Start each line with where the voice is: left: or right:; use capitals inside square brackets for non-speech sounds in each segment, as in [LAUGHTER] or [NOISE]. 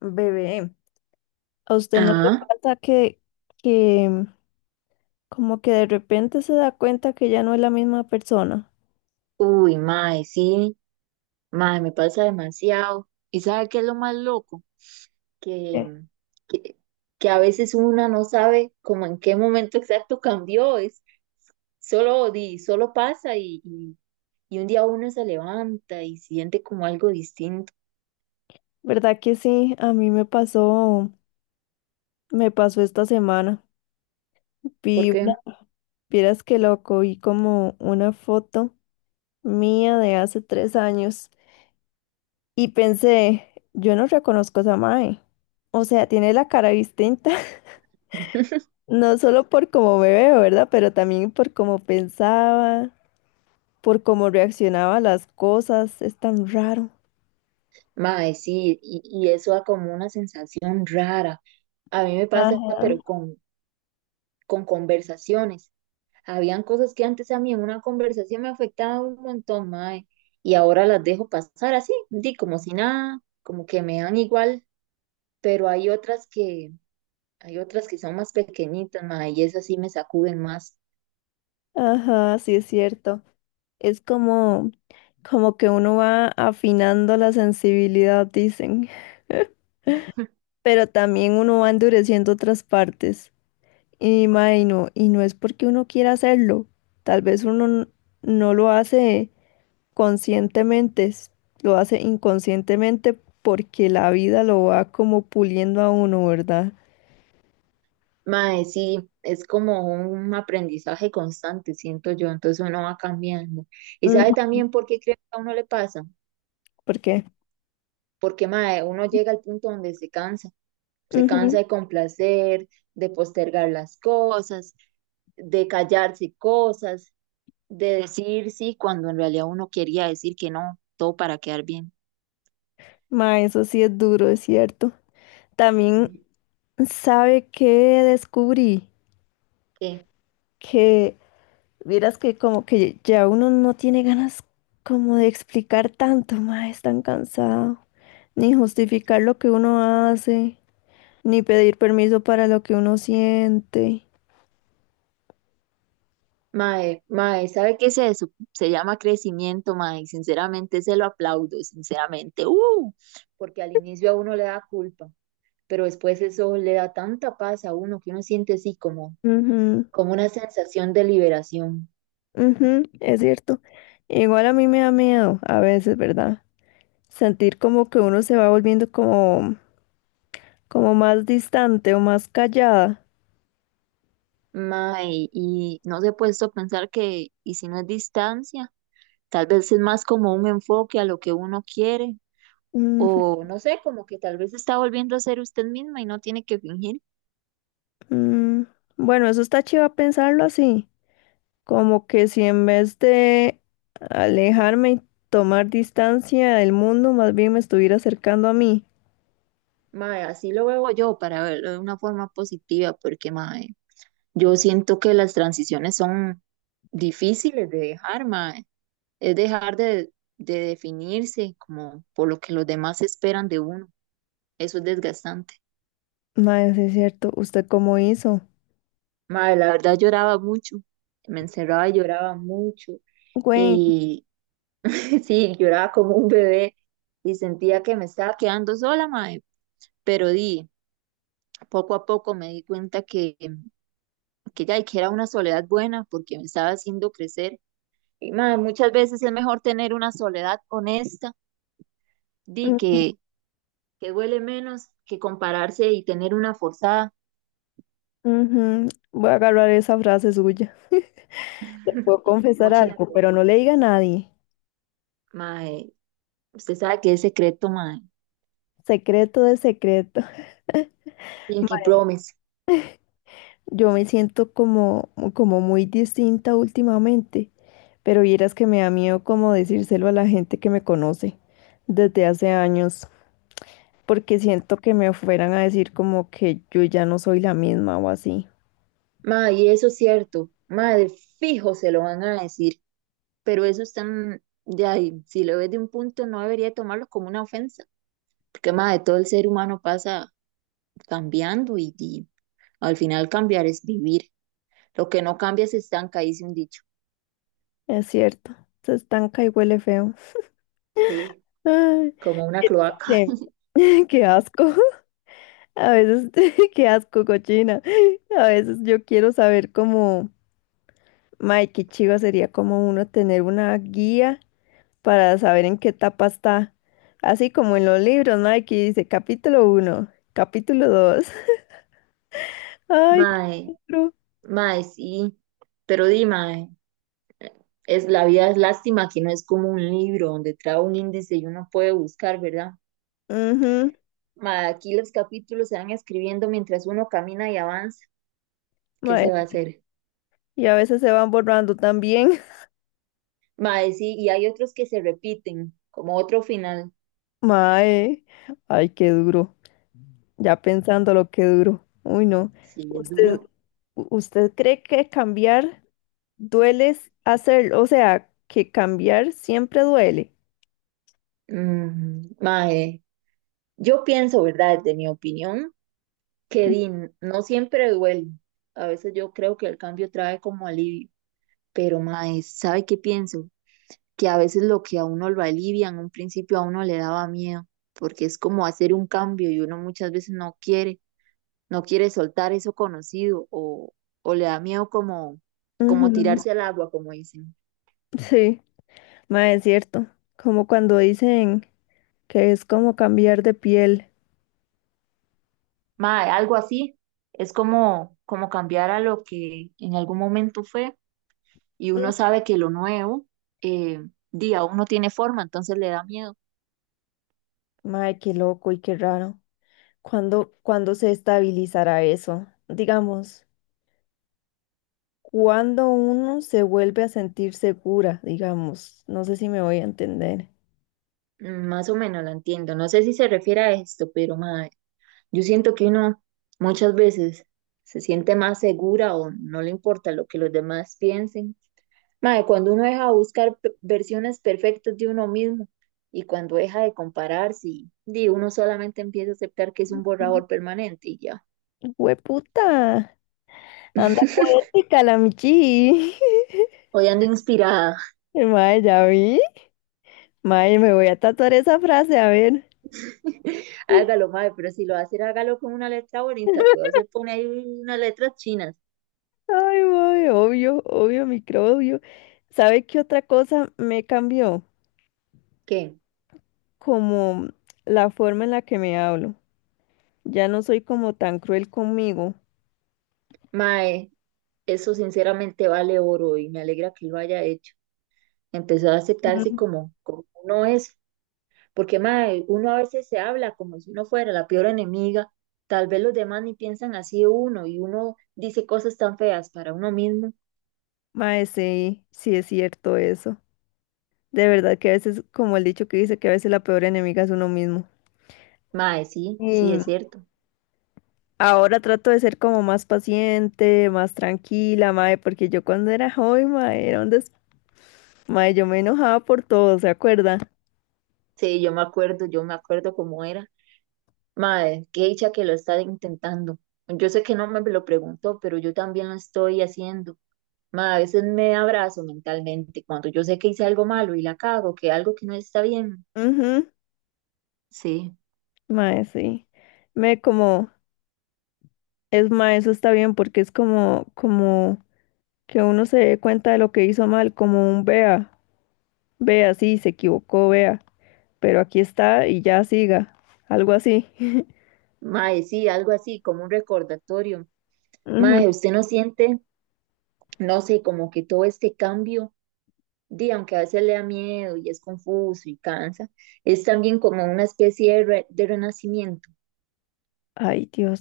left: Bebé, ¿a usted no le
right: Ah,
left: pasa que, que como que de repente se da cuenta que ya no es la misma persona?
right: uy, mae, sí, mae, me pasa demasiado. ¿Y sabe qué es lo más loco? Que,
left: Sí.
right: que, que a veces una no sabe como en qué momento exacto cambió, es solo, di, solo pasa y un día uno se levanta y siente como algo distinto,
left: ¿Verdad que sí? A mí me pasó esta semana. Vi,
right: porque,
left: una- vieras que loco, vi como una foto mía de hace 3 años y pensé, yo no reconozco a esa mae. O sea, tiene la cara distinta, [LAUGHS] no solo por cómo me veo, ¿verdad? Pero también por cómo pensaba, por cómo reaccionaba a las cosas, es tan raro.
right: mae, sí, y eso da como una sensación rara. A mí me pasa,
left: Ajá.
right: pero con conversaciones. Habían cosas que antes a mí en una conversación me afectaban un montón, mae, y ahora las dejo pasar así, di como si nada, como que me dan igual, pero hay otras que son más pequeñitas, mae, y esas sí me sacuden más.
left: Ajá, sí es cierto. Es como, como que uno va afinando la sensibilidad, dicen, pero también uno va endureciendo otras partes. Y mae, no, y no es porque uno quiera hacerlo. Tal vez uno n- no lo hace conscientemente, lo hace inconscientemente porque la vida lo va como puliendo a uno, ¿verdad?
right: Mae, sí, es como un aprendizaje constante, siento yo, entonces uno va cambiando. ¿Y sabe
left: Ujú.
right: también por qué creo que a uno le pasa?
left: Porque
right: Porque, mae, uno llega al punto donde se cansa. Se cansa de complacer, de postergar las cosas, de callarse cosas, de decir sí cuando en realidad uno quería decir que no, todo para quedar bien.
left: ma, eso sí es duro, es cierto. También
right: Sí.
left: sabe que descubrí
right: ¿Qué?
left: que, vieras que como que ya uno no tiene ganas como de explicar tanto, ma, es tan cansado. Ni justificar lo que uno hace, ni pedir permiso para lo que uno siente.
right: Mae, mae, ¿sabe qué es eso? Se llama crecimiento, mae, y sinceramente se lo aplaudo, sinceramente, porque al inicio a uno le da culpa, pero después eso le da tanta paz a uno que uno siente así como,
left: Ujú,
right: como una sensación de liberación.
left: ujú, es cierto. Igual a mí me da miedo a veces, ¿verdad? Sentir como que uno se va volviendo como, como más distante o más callada.
right: Mae, y no se ha puesto a pensar que, y si no es distancia, tal vez es más como un enfoque a lo que uno quiere, o no sé, como que tal vez está volviendo a ser usted misma y no tiene que fingir.
left: Mm, bueno, eso está chido pensarlo así, como que si en vez de alejarme y tomar distancia del mundo, más bien me estuviera acercando a mí.
right: Mae, así lo veo yo para verlo de una forma positiva, porque mae, yo siento que las transiciones son difíciles de dejar, mae, es de definirse como por lo que los demás esperan de uno. Eso es desgastante.
left: Mae, sí es cierto, ¿usted cómo hizo?
right: Madre, la verdad lloraba mucho, me encerraba y lloraba mucho
left: Güey,
right: y [LAUGHS] sí, lloraba como un bebé y sentía que me estaba quedando sola, madre, pero di, poco a poco me di cuenta que ya, y que era una soledad buena porque me estaba haciendo crecer y madre, muchas veces es mejor tener una soledad honesta, di,
left: mm,
right: que duele menos que compararse y tener una forzada.
left: ujú, voy a agarrar esa frase suya. [LAUGHS] Le puedo
right: [LAUGHS]
left: confesar
right: Mochila
left: algo, pero
right: poeta,
left: no le diga a nadie.
right: mae, usted sabe que es secreto, mae.
left: Secreto de secreto. [LAUGHS]
right: Pinky
left: Mae,
right: Promise.
left: yo me siento como, como muy distinta últimamente. Pero vieras que me da miedo como decírselo a la gente que me conoce desde hace años, porque siento que me fueran a decir como que yo ya no soy la misma o así.
right: Ma, y eso es cierto, madre, fijo se lo van a decir, pero eso es tan, de ahí, si lo ves de un punto no debería tomarlo como una ofensa, porque madre todo el ser humano pasa cambiando y al final cambiar es vivir, lo que no cambia se estanca, dice un dicho,
left: Es cierto, se estanca y huele feo.
right: sí,
left: Ay,
right: como una
left: vieras
right: cloaca,
left: que- [LAUGHS] qué asco. A veces, [LAUGHS] qué asco, cochina. A veces yo quiero saber cómo, Mike, qué chiva sería como uno tener una guía para saber en qué etapa está. Así como en los libros, Mike, que dice capítulo uno, capítulo dos. Ay,
right: madre,
left: qué pro.
right: madre sí, pero di, ma, es, la vida es lástima que no es como un libro donde trae un índice y uno puede buscar, ¿verdad?
left: Ujú,
right: Ma, aquí los capítulos se van escribiendo mientras uno camina y avanza. ¿Qué
left: mae.
right: se va a hacer?
left: Y a veces se van borrando también.
right: Mae, sí, y hay otros que se repiten, como otro final.
left: [LAUGHS] Mae. Ay, qué duro. Ya pensando lo que duro. Uy, no.
right: Sí, es
left: ¿Usted,
right: duro.
left: usted cree que cambiar duele s- hacer, o sea, que cambiar siempre duele?
right: Mm, mae, yo pienso, ¿verdad? Desde mi opinión, que di, no siempre duele. A veces yo creo que el cambio trae como alivio, pero mae, ¿sabe qué pienso? Que a veces lo que a uno lo alivia en un principio a uno le daba miedo, porque es como hacer un cambio y uno muchas veces no quiere, no quiere soltar eso conocido o le da miedo como, como
left: Ujú.
right: tirarse al agua, como dicen.
left: Sí, mae, es cierto. Como cuando dicen que es como cambiar de piel.
right: Mae, algo así. Es como, como cambiar a lo que en algún momento fue y
left: Mm.
right: uno sabe que lo nuevo, eh, di, aún no tiene forma, entonces le da miedo.
left: Mae, qué loco y qué raro. ¿ cuándo se estabilizará eso? Digamos, cuando uno se vuelve a sentir segura, digamos, no sé si me voy a entender.
right: Mm, más o menos la entiendo. No sé si se refiere a esto, pero mae, yo siento que uno muchas veces se siente más segura o no le importa lo que los demás piensen. Mae, cuando uno deja de buscar versiones perfectas de uno mismo y cuando deja de compararse, y, di, uno solamente empieza a aceptar que es un borrador permanente y ya.
left: ¡Hueputa! Anda
right: [LAUGHS]
left: poética la Michi.
right: Hoy ando inspirada.
left: [LAUGHS] Mae, ya vi. Mae, me voy a tatuar esa frase, a ver.
right: [LAUGHS]
left: [LAUGHS]
right: Hágalo, madre, pero si lo va a hacer, hágalo con una letra bonita. Cuidado, se pone ahí unas letras chinas.
left: Ay, mae, obvio, obvio, microbio. ¿Sabe qué otra cosa me cambió?
right: ¿Qué?
left: Como la forma en la que me hablo. Ya no soy como tan cruel conmigo.
right: Mae, eso sinceramente vale oro y me alegra que lo haya hecho. Empezó a aceptarse como, como uno es. Porque, mae, uno a veces se habla como si uno fuera la peor enemiga. Tal vez los demás ni piensan así de uno y uno dice cosas tan feas para uno mismo.
left: Mae, sí, sí es cierto eso. De verdad que a veces, como el dicho que dice, que a veces la peor enemiga es uno mismo.
right: Mae, sí, sí,
left: Y
right: es cierto.
left: ahora trato de ser como más paciente, más tranquila, mae, porque yo cuando era joven, mae, era mae, yo me enojaba por todo, ¿se acuerda?
right: Sí, yo me acuerdo cómo era. Madre, qué dicha que lo está intentando. Yo sé que no me lo preguntó, pero yo también lo estoy haciendo. Madre, a veces me abrazo mentalmente cuando yo sé que hice algo malo y la cago, que algo que no está bien.
left: Ujú,
right: Sí,
left: mae, sí. Me como, es mae, eso está bien porque es como, como que uno se dé cuenta de lo que hizo mal, como un vea, vea, sí, se equivocó, vea, pero aquí está y ya siga, algo así. [LAUGHS]
right: madre, sí, algo así, como un recordatorio.
left: Ujú.
right: Madre, usted no siente, no sé, como que todo este cambio, di, aunque a veces le da miedo y es confuso y cansa, es también como una especie de, de renacimiento,
left: Ay, Dios.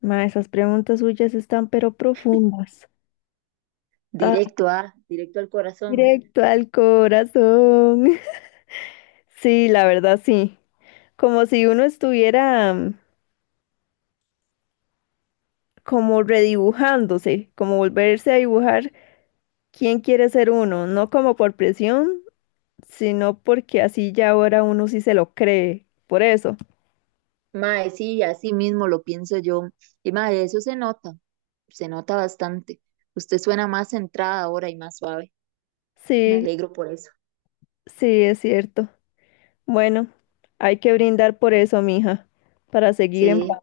left: Ma, esas preguntas suyas están pero profundas. Ah,
right: directo al corazón.
left: directo al corazón. [LAUGHS] Sí, la verdad sí. Como si uno estuviera como redibujándose, como volverse a dibujar quién quiere ser uno, no como por presión, sino porque así ya ahora uno sí se lo cree. Por eso.
right: Mae, sí, así mismo lo pienso yo. Y mae, eso se nota bastante. Usted suena más centrada ahora y más suave. Me
left: Sí,
right: alegro por eso.
left: sí, es cierto. Bueno, hay que brindar por eso, mija, para seguir en
right: Sí.